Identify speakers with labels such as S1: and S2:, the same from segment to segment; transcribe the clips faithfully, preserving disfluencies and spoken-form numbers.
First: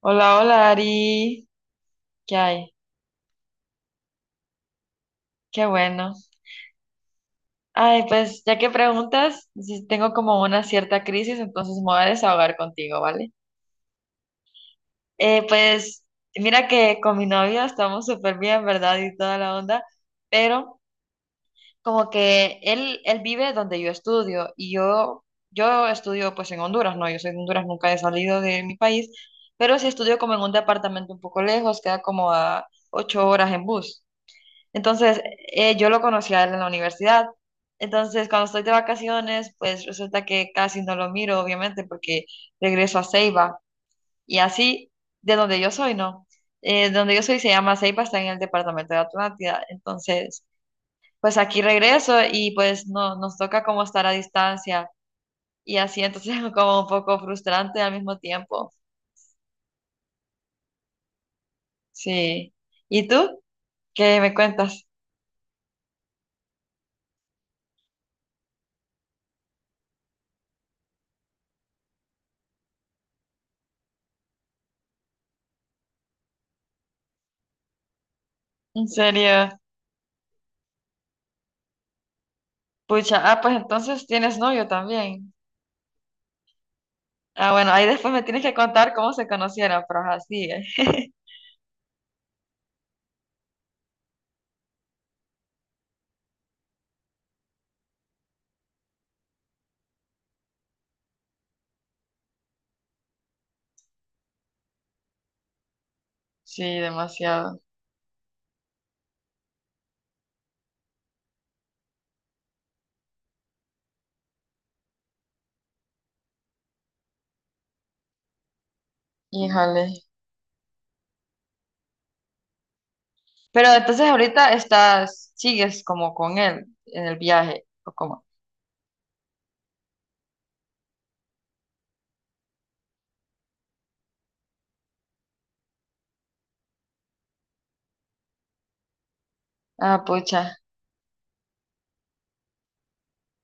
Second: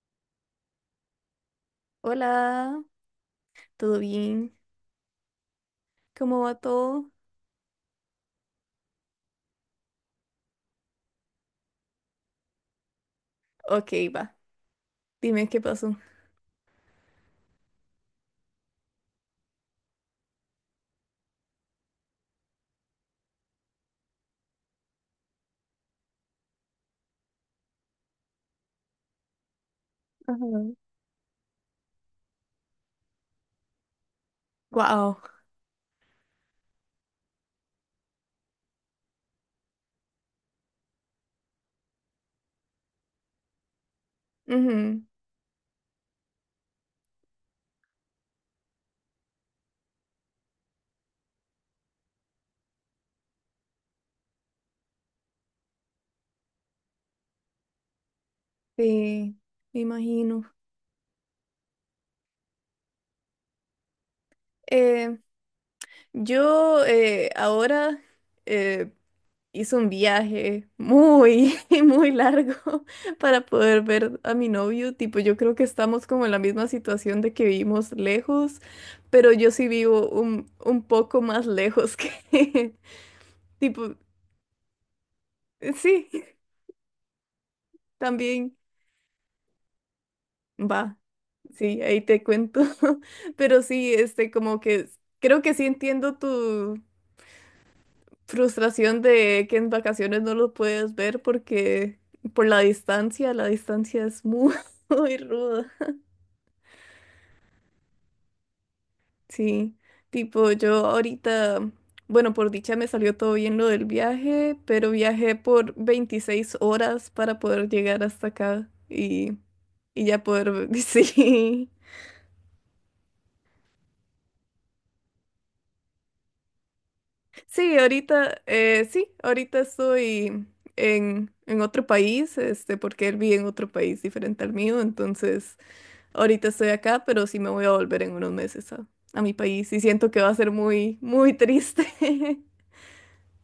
S1: Hola, hola Ari, ¿qué hay?
S2: Hola, ¿todo bien?
S1: Qué bueno.
S2: ¿Cómo va todo?
S1: Ay, pues ya que preguntas, si tengo como una cierta crisis, entonces me voy a desahogar contigo, ¿vale?
S2: Ok, va.
S1: Eh,
S2: Dime qué pasó.
S1: pues mira que con mi novio estamos súper bien, ¿verdad? Y toda la onda, pero como que él, él vive donde yo estudio y yo, yo estudio pues en Honduras, ¿no? Yo soy de Honduras, nunca he salido de mi país, pero sí estudio como en un
S2: Ajá.
S1: departamento un poco lejos, queda como a ocho horas en bus.
S2: Wow.
S1: Entonces, eh, yo lo conocí a él en la universidad. Entonces, cuando estoy de vacaciones, pues resulta que casi no lo miro, obviamente, porque regreso a Ceiba. Y así,
S2: Ujú.
S1: de donde yo soy, ¿no? Eh, de donde yo soy se llama Ceiba, está en el departamento de Atlántida. Entonces, pues aquí regreso y pues no, nos toca como estar a distancia. Y así, entonces, como un poco frustrante al mismo tiempo.
S2: Sí, me imagino.
S1: Sí. ¿Y tú? ¿Qué me cuentas?
S2: Eh, yo eh, ahora eh, hice un viaje muy, muy largo para poder ver a mi novio. Tipo, yo creo que estamos como en la misma situación de que vivimos lejos,
S1: ¿En
S2: pero yo
S1: serio?
S2: sí vivo un, un poco más lejos que
S1: Pucha, ah, pues
S2: Tipo,
S1: entonces tienes novio también.
S2: sí,
S1: Ah, bueno, ahí después me tienes que
S2: también.
S1: contar cómo se conocieron, pero ajá, sigue.
S2: Va, sí, ahí te cuento. Pero sí, este, como que creo que sí entiendo tu frustración de que en vacaciones no lo puedes ver porque por la distancia, la distancia es muy, muy ruda.
S1: Sí, demasiado.
S2: Sí, tipo yo ahorita, bueno, por dicha me salió todo bien lo del viaje, pero viajé por veintiséis horas para poder llegar hasta acá y,
S1: Híjole.
S2: y ya poder, sí.
S1: Pero entonces ahorita estás, sigues como con él en el viaje,
S2: Sí,
S1: o como.
S2: ahorita, eh, sí, ahorita estoy en, en otro país, este, porque él vive en otro país diferente al mío, entonces ahorita estoy acá, pero sí me voy a volver en unos meses a, a mi país y
S1: Ah,
S2: siento que va a ser
S1: pucha.
S2: muy, muy triste.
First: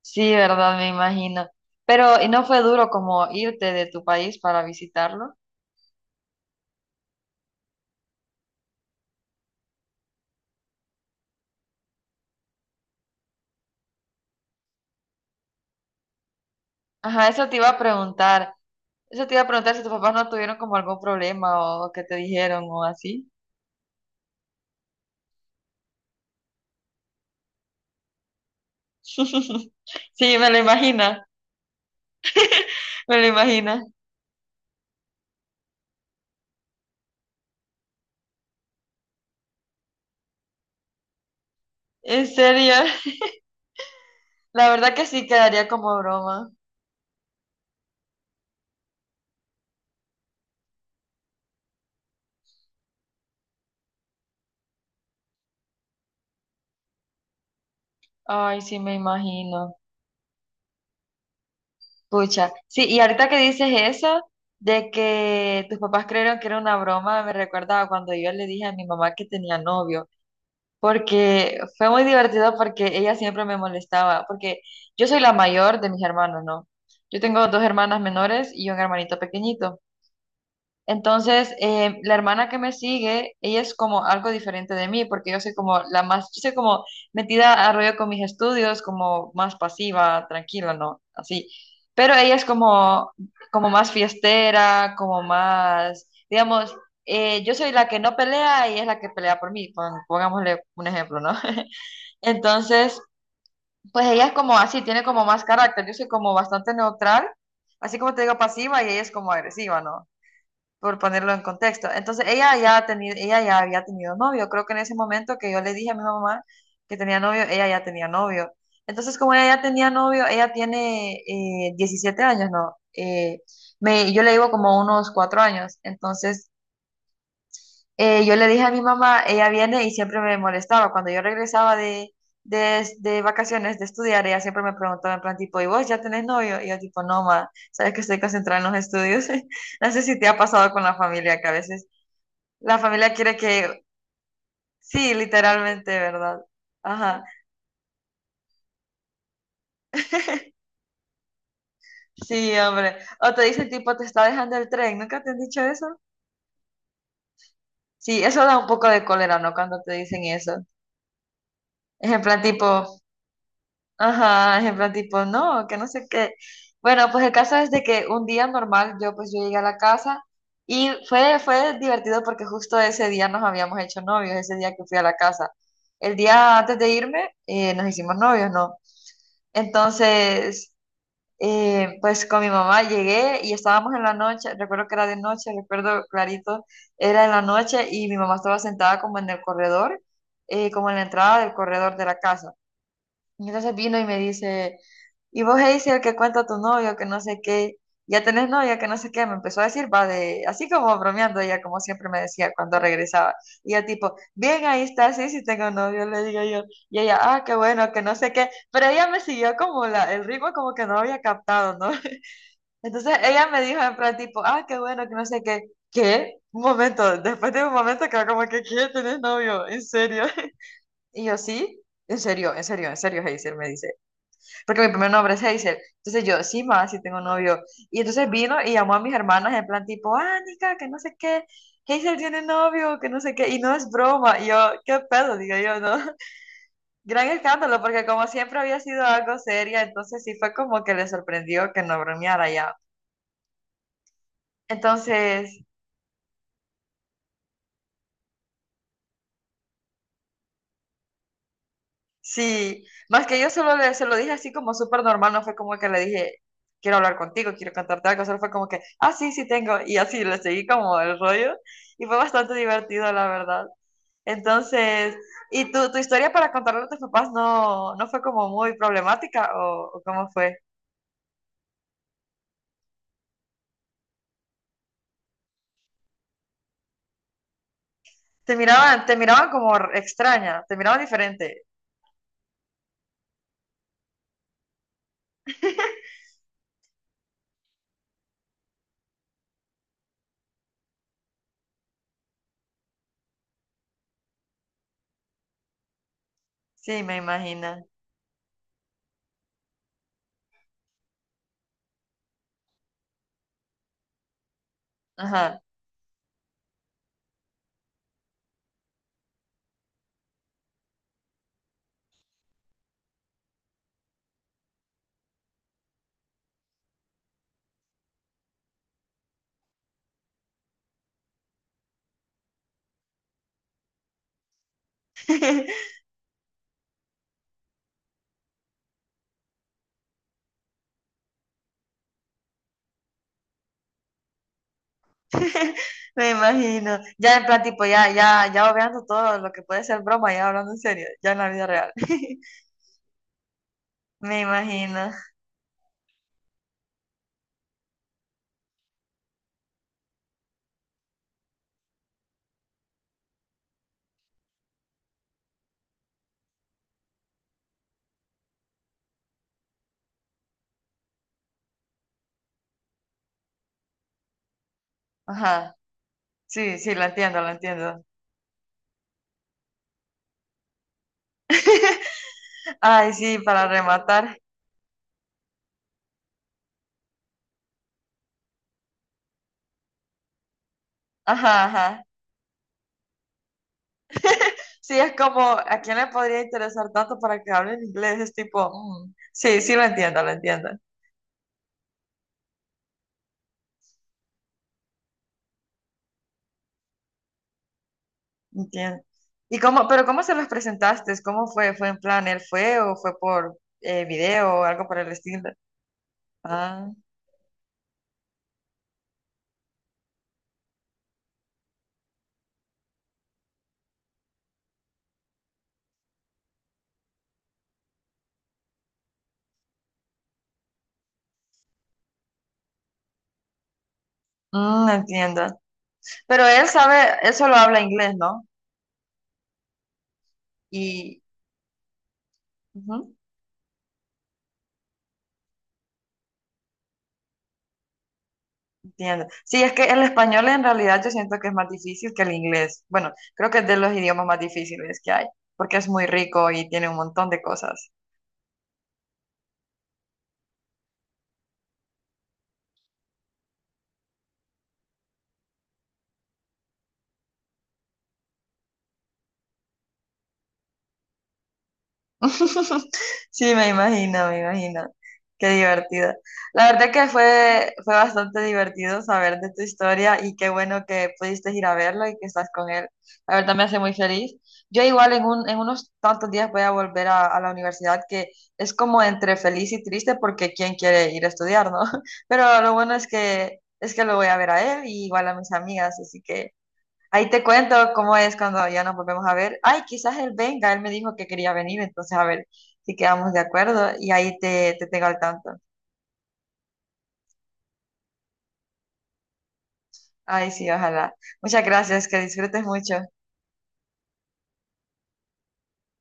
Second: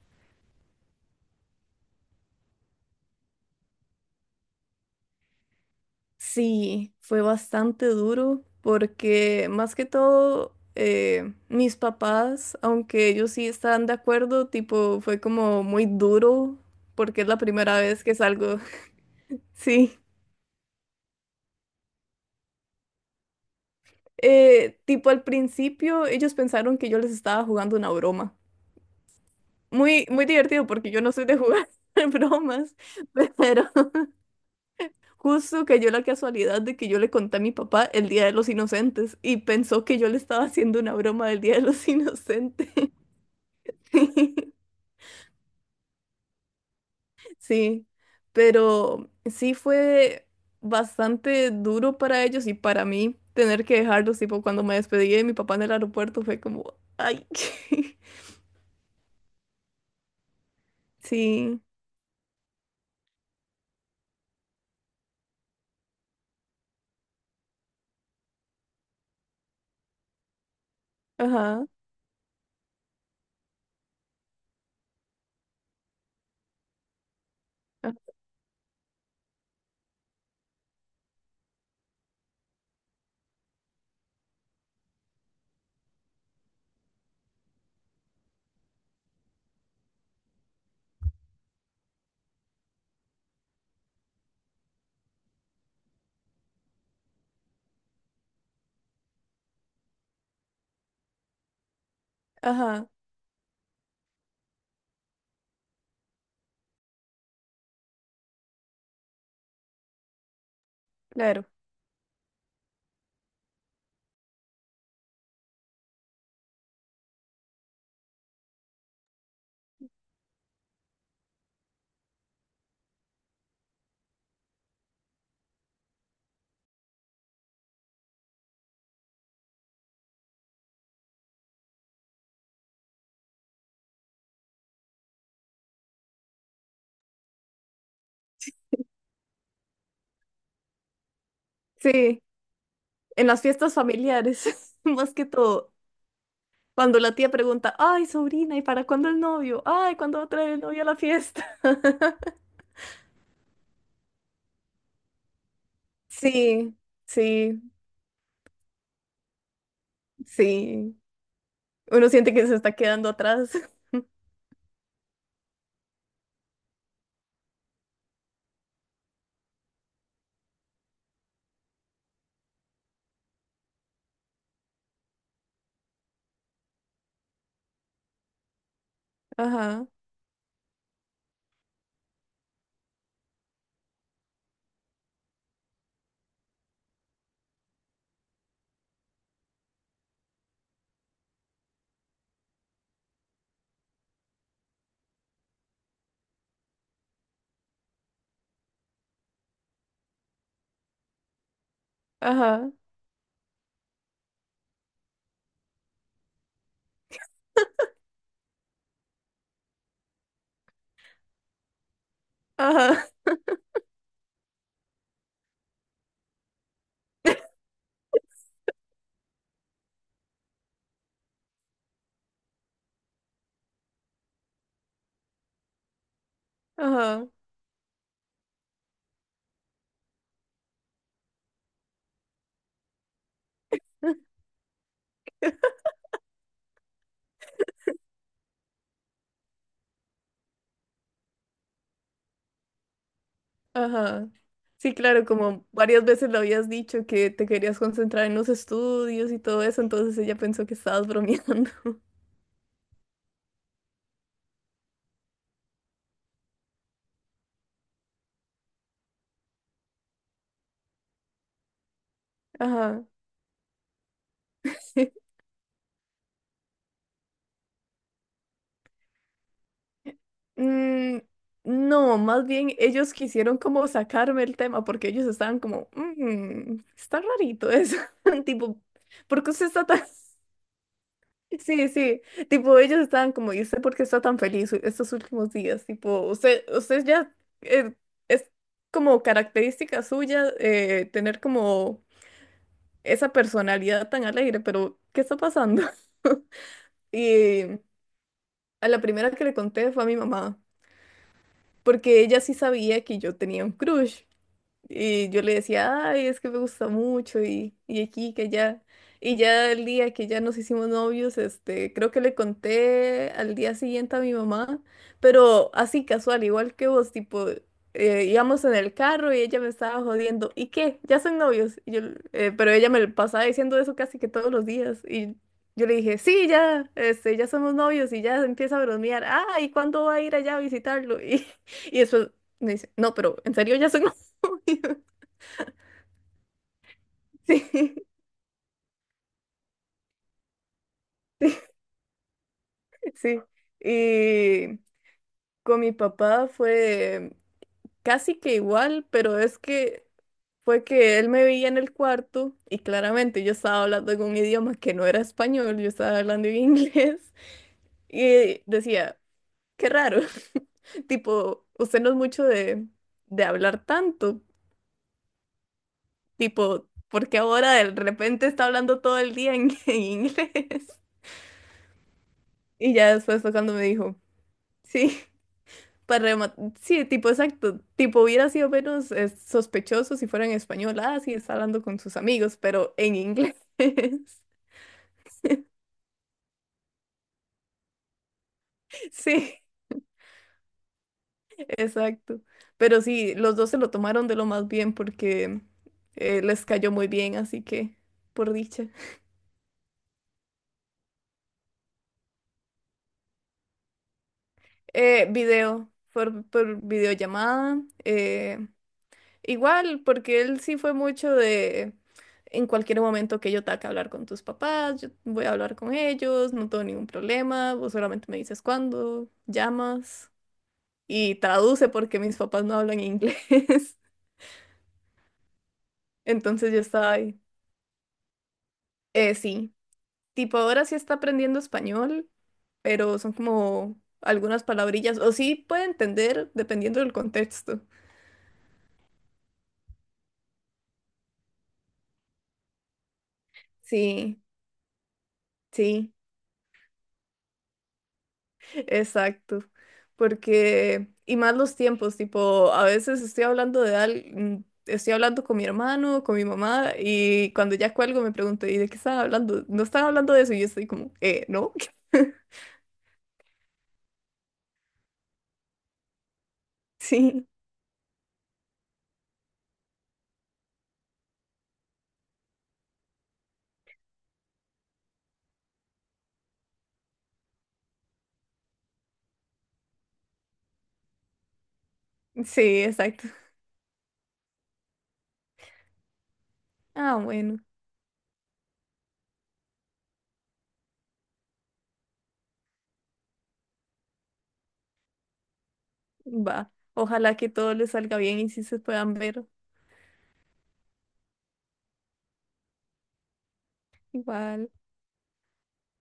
S1: Sí, verdad, me imagino. Pero, ¿y no fue duro como irte de tu país para visitarlo?
S2: Sí, fue bastante duro porque más que todo eh, mis papás, aunque ellos sí estaban de acuerdo, tipo, fue como muy duro porque
S1: Ajá,
S2: es la
S1: eso te iba a
S2: primera vez que
S1: preguntar.
S2: salgo.
S1: Eso te iba a preguntar si tus
S2: Sí.
S1: papás no tuvieron como algún problema o que te dijeron o así.
S2: Eh, tipo al principio ellos pensaron que yo les estaba jugando una broma. Muy, muy
S1: Sí, me lo
S2: divertido porque yo no
S1: imagino,
S2: soy de jugar bromas,
S1: me lo
S2: pero
S1: imagino.
S2: justo cayó la casualidad de que yo le conté a mi papá el Día de los Inocentes y pensó que yo le estaba haciendo una broma del Día de los
S1: ¿En
S2: Inocentes.
S1: serio? La verdad que sí quedaría como broma.
S2: Sí, pero sí fue bastante duro para ellos y para mí tener que dejarlos, tipo cuando me despedí de mi papá en el aeropuerto fue como, ay.
S1: Ay, sí, me imagino.
S2: Sí,
S1: Pucha. Sí, y ahorita que dices eso, de que tus papás creyeron que era una broma, me recuerda a cuando yo le dije a mi mamá que tenía novio, porque
S2: ajá.
S1: fue muy divertido porque ella siempre me molestaba, porque yo soy la mayor de mis hermanos, ¿no? Yo tengo dos hermanas
S2: Ah,
S1: menores y un hermanito pequeñito. Entonces, eh, la hermana que me sigue, ella es como algo diferente de mí, porque yo soy como la más, yo soy como metida a rollo con mis estudios, como más pasiva, tranquila, ¿no? Así. Pero ella es como, como más fiestera, como más, digamos, eh, yo soy la que no pelea y es la que pelea por mí, pon- pongámosle un ejemplo, ¿no?
S2: ajá,
S1: Entonces, pues ella es como así, tiene como más carácter, yo soy como bastante neutral, así como te digo pasiva y ella es como agresiva, ¿no? Por ponerlo en
S2: claro.
S1: contexto. Entonces ella ya, ha tenido, ella ya había tenido novio. Creo que en ese momento que yo le dije a mi mamá que tenía novio, ella ya tenía novio. Entonces como ella ya tenía novio, ella tiene eh, diecisiete años, ¿no? Eh, me, yo le llevo como unos cuatro años. Entonces eh, yo le dije a mi mamá, ella viene y siempre me molestaba. Cuando yo regresaba de, de, de vacaciones, de estudiar, ella siempre me preguntaba en plan tipo, ¿y vos ya tenés novio? Y yo tipo, no, ma, sabes que estoy concentrada en los estudios. No sé si te ha pasado con la familia que a veces
S2: Sí,
S1: la familia
S2: en
S1: quiere
S2: las fiestas
S1: que,
S2: familiares, más
S1: sí,
S2: que todo.
S1: literalmente, ¿verdad?
S2: Cuando la
S1: Ajá,
S2: tía pregunta, ay, sobrina, ¿y para cuándo el novio? Ay, ¿cuándo va a traer el novio a la fiesta?
S1: sí, hombre. O te dicen tipo, te está dejando el tren, ¿nunca te han dicho eso?
S2: Sí, sí,
S1: Sí, eso da un poco de cólera, ¿no? Cuando te dicen eso.
S2: sí. Uno
S1: Es en
S2: siente
S1: plan
S2: que se está
S1: tipo,
S2: quedando atrás.
S1: ajá, es en plan tipo, no, que no sé qué. Bueno, pues el caso es de que un día normal, yo pues yo llegué a la casa y fue, fue divertido porque justo ese día nos habíamos hecho novios, ese día que fui a la casa. El día antes de irme, eh, nos hicimos novios, ¿no?
S2: Ajá,
S1: Entonces... Eh, pues con mi mamá llegué y estábamos en la noche, recuerdo que era de noche, recuerdo clarito, era en la noche y mi mamá estaba sentada como en el corredor, eh, como en la entrada del corredor de la casa. Y entonces vino y me dice, y vos, Hazel, el que cuenta a tu novio, que no sé qué, ya tenés novia, que no sé qué, me empezó a decir, va de, así como bromeando ella, como siempre me decía
S2: ajá,
S1: cuando regresaba. Y yo tipo, bien, ahí está, sí, sí tengo novio, le digo yo. Y ella, ah, qué bueno, que no sé qué. Pero ella me siguió como la, el ritmo como que no había captado, ¿no?
S2: ajá,
S1: Entonces ella me dijo en plan tipo, ah, qué bueno, que no sé qué. ¿Qué? Un momento, después de un momento quedó como que, ¿qué? ¿Tenés novio? ¿En serio? Y yo, sí, en serio, en serio, en serio, Hazel, me dice porque mi primer nombre es Hazel. Entonces yo, sí, más, sí tengo
S2: ajá,
S1: novio. Y entonces vino y llamó a mis hermanas en plan tipo, Anika, que no sé qué, Hazel tiene novio, que no sé qué, y no es broma. Y yo, qué pedo, digo yo, ¿no? Gran escándalo, porque como siempre había sido algo seria, entonces sí fue como que le sorprendió que no bromeara ya.
S2: ajá. Sí, claro,
S1: Entonces,
S2: como varias veces le habías dicho que te querías concentrar en los estudios y todo eso, entonces ella pensó que estabas bromeando.
S1: sí, más que yo solo le, se lo dije así como súper normal, no fue como que le dije, quiero hablar contigo, quiero cantarte algo, solo fue como que, ah, sí, sí tengo, y así le seguí como el rollo, y fue bastante
S2: Ajá.
S1: divertido, la verdad. Entonces, ¿y tu, tu historia para contarle a tus papás no, no fue como muy problemática o, o cómo fue?
S2: Mm, no, más bien ellos quisieron como sacarme el tema porque ellos estaban como, "Mm, está rarito eso,
S1: Te
S2: tipo,
S1: miraban, te
S2: ¿por
S1: miraban
S2: qué usted
S1: como
S2: está tan
S1: extraña, te miraban diferente.
S2: Sí, sí, tipo ellos estaban como, ¿y usted por qué está tan feliz u- estos últimos días? Tipo, usted, usted ya eh, es como característica suya eh, tener como esa personalidad tan alegre, pero ¿qué está pasando?
S1: Sí, me
S2: Y
S1: imagino.
S2: a la primera que le conté fue a mi mamá, porque ella sí sabía que yo tenía un crush. Y yo le
S1: Ajá.
S2: decía, ay, es que me gusta mucho y, y aquí, que allá. Y ya el día que ya nos hicimos novios, este, creo que le conté al día siguiente a mi mamá, pero así casual, igual que vos, tipo, eh, íbamos en el carro y ella me estaba jodiendo, ¿y qué? ¿Ya son novios? Y yo, eh, pero ella me lo pasaba diciendo eso casi que todos los días. Y yo le dije, sí, ya, este, ya somos novios y ya empieza a bromear, ah, ¿y cuándo va a ir allá a visitarlo? Y, y después me dice, no, pero en serio ya son
S1: Me imagino. Ya en plan, tipo,
S2: Sí,
S1: ya, ya, ya obviando todo lo que puede ser broma, ya hablando en serio, ya en la vida real.
S2: sí.
S1: Me
S2: Y
S1: imagino.
S2: con mi papá fue casi que igual, pero es que fue que él me veía en el cuarto y claramente yo estaba hablando en un idioma que no era español, yo estaba hablando en inglés y decía, qué raro, tipo, usted no es mucho de, de hablar tanto,
S1: Ajá. Sí,
S2: tipo,
S1: sí, lo
S2: porque
S1: entiendo, lo
S2: ahora de
S1: entiendo.
S2: repente está hablando todo el día en, en inglés? Y
S1: Ay,
S2: ya
S1: sí,
S2: después fue
S1: para
S2: cuando me dijo,
S1: rematar.
S2: sí. Para rema- sí, tipo exacto. Tipo hubiera sido menos eh, sospechoso si fuera en español. Ah, sí, está
S1: Ajá,
S2: hablando con
S1: ajá.
S2: sus amigos, pero en inglés.
S1: Sí, es como, ¿a quién le podría interesar tanto para que hable en inglés? Es tipo, mm, sí,
S2: Sí,
S1: sí, lo entiendo, lo entiendo.
S2: exacto. Pero sí, los dos se lo tomaron de lo más bien porque eh, les cayó muy bien, así que por dicha.
S1: Entiendo. ¿Y cómo, pero cómo se los presentaste? ¿Cómo fue? ¿Fue en plan, él fue o fue por eh, video o algo por el
S2: Eh,
S1: estilo?
S2: video, por, por
S1: Ah,
S2: videollamada. eh, Igual, porque él sí fue mucho de en cualquier momento que yo tenga que hablar con tus papás, yo voy a hablar con ellos, no tengo ningún problema, vos solamente me dices cuándo, llamas y traduce porque mis papás no hablan inglés.
S1: mm, entiendo. Pero él
S2: Entonces yo estaba
S1: sabe, él
S2: ahí.
S1: solo habla inglés, ¿no?
S2: Eh, sí, tipo ahora sí está
S1: Y
S2: aprendiendo español,
S1: ujú,
S2: pero son como algunas palabrillas, o sí puede entender dependiendo del contexto.
S1: entiendo. Sí, es que el español en realidad yo siento que es más difícil que el inglés. Bueno, creo que es de los idiomas más
S2: Sí,
S1: difíciles que hay, porque es muy
S2: sí.
S1: rico y tiene un montón de cosas.
S2: Exacto, porque, y más los tiempos, tipo, a veces estoy hablando de al mm, estoy hablando con mi hermano, con mi mamá, y cuando ya cuelgo me pregunto, ¿y de qué están hablando? No están hablando de eso, y yo estoy como, eh, ¿no?
S1: Sí, me imagino, me imagino. Qué divertido. La verdad que
S2: Sí,
S1: fue, fue bastante divertido saber de tu historia y qué bueno que pudiste ir a verlo y que estás con él. La verdad me hace muy feliz. Yo igual en un, en unos tantos días voy a volver a, a la universidad, que es como entre feliz y triste porque quién quiere ir a estudiar, ¿no? Pero lo
S2: sí,
S1: bueno es
S2: exacto.
S1: que es que lo voy a ver a él y igual a mis amigas, así que
S2: Ah,
S1: ahí te
S2: bueno,
S1: cuento cómo es cuando ya nos volvemos a ver. Ay, quizás él venga, él me dijo que quería venir, entonces a ver si quedamos de acuerdo y ahí te, te tengo al tanto.
S2: va. Ojalá que todo les salga bien y si se puedan ver
S1: Ay, sí, ojalá. Muchas gracias, que disfrutes mucho.
S2: igual.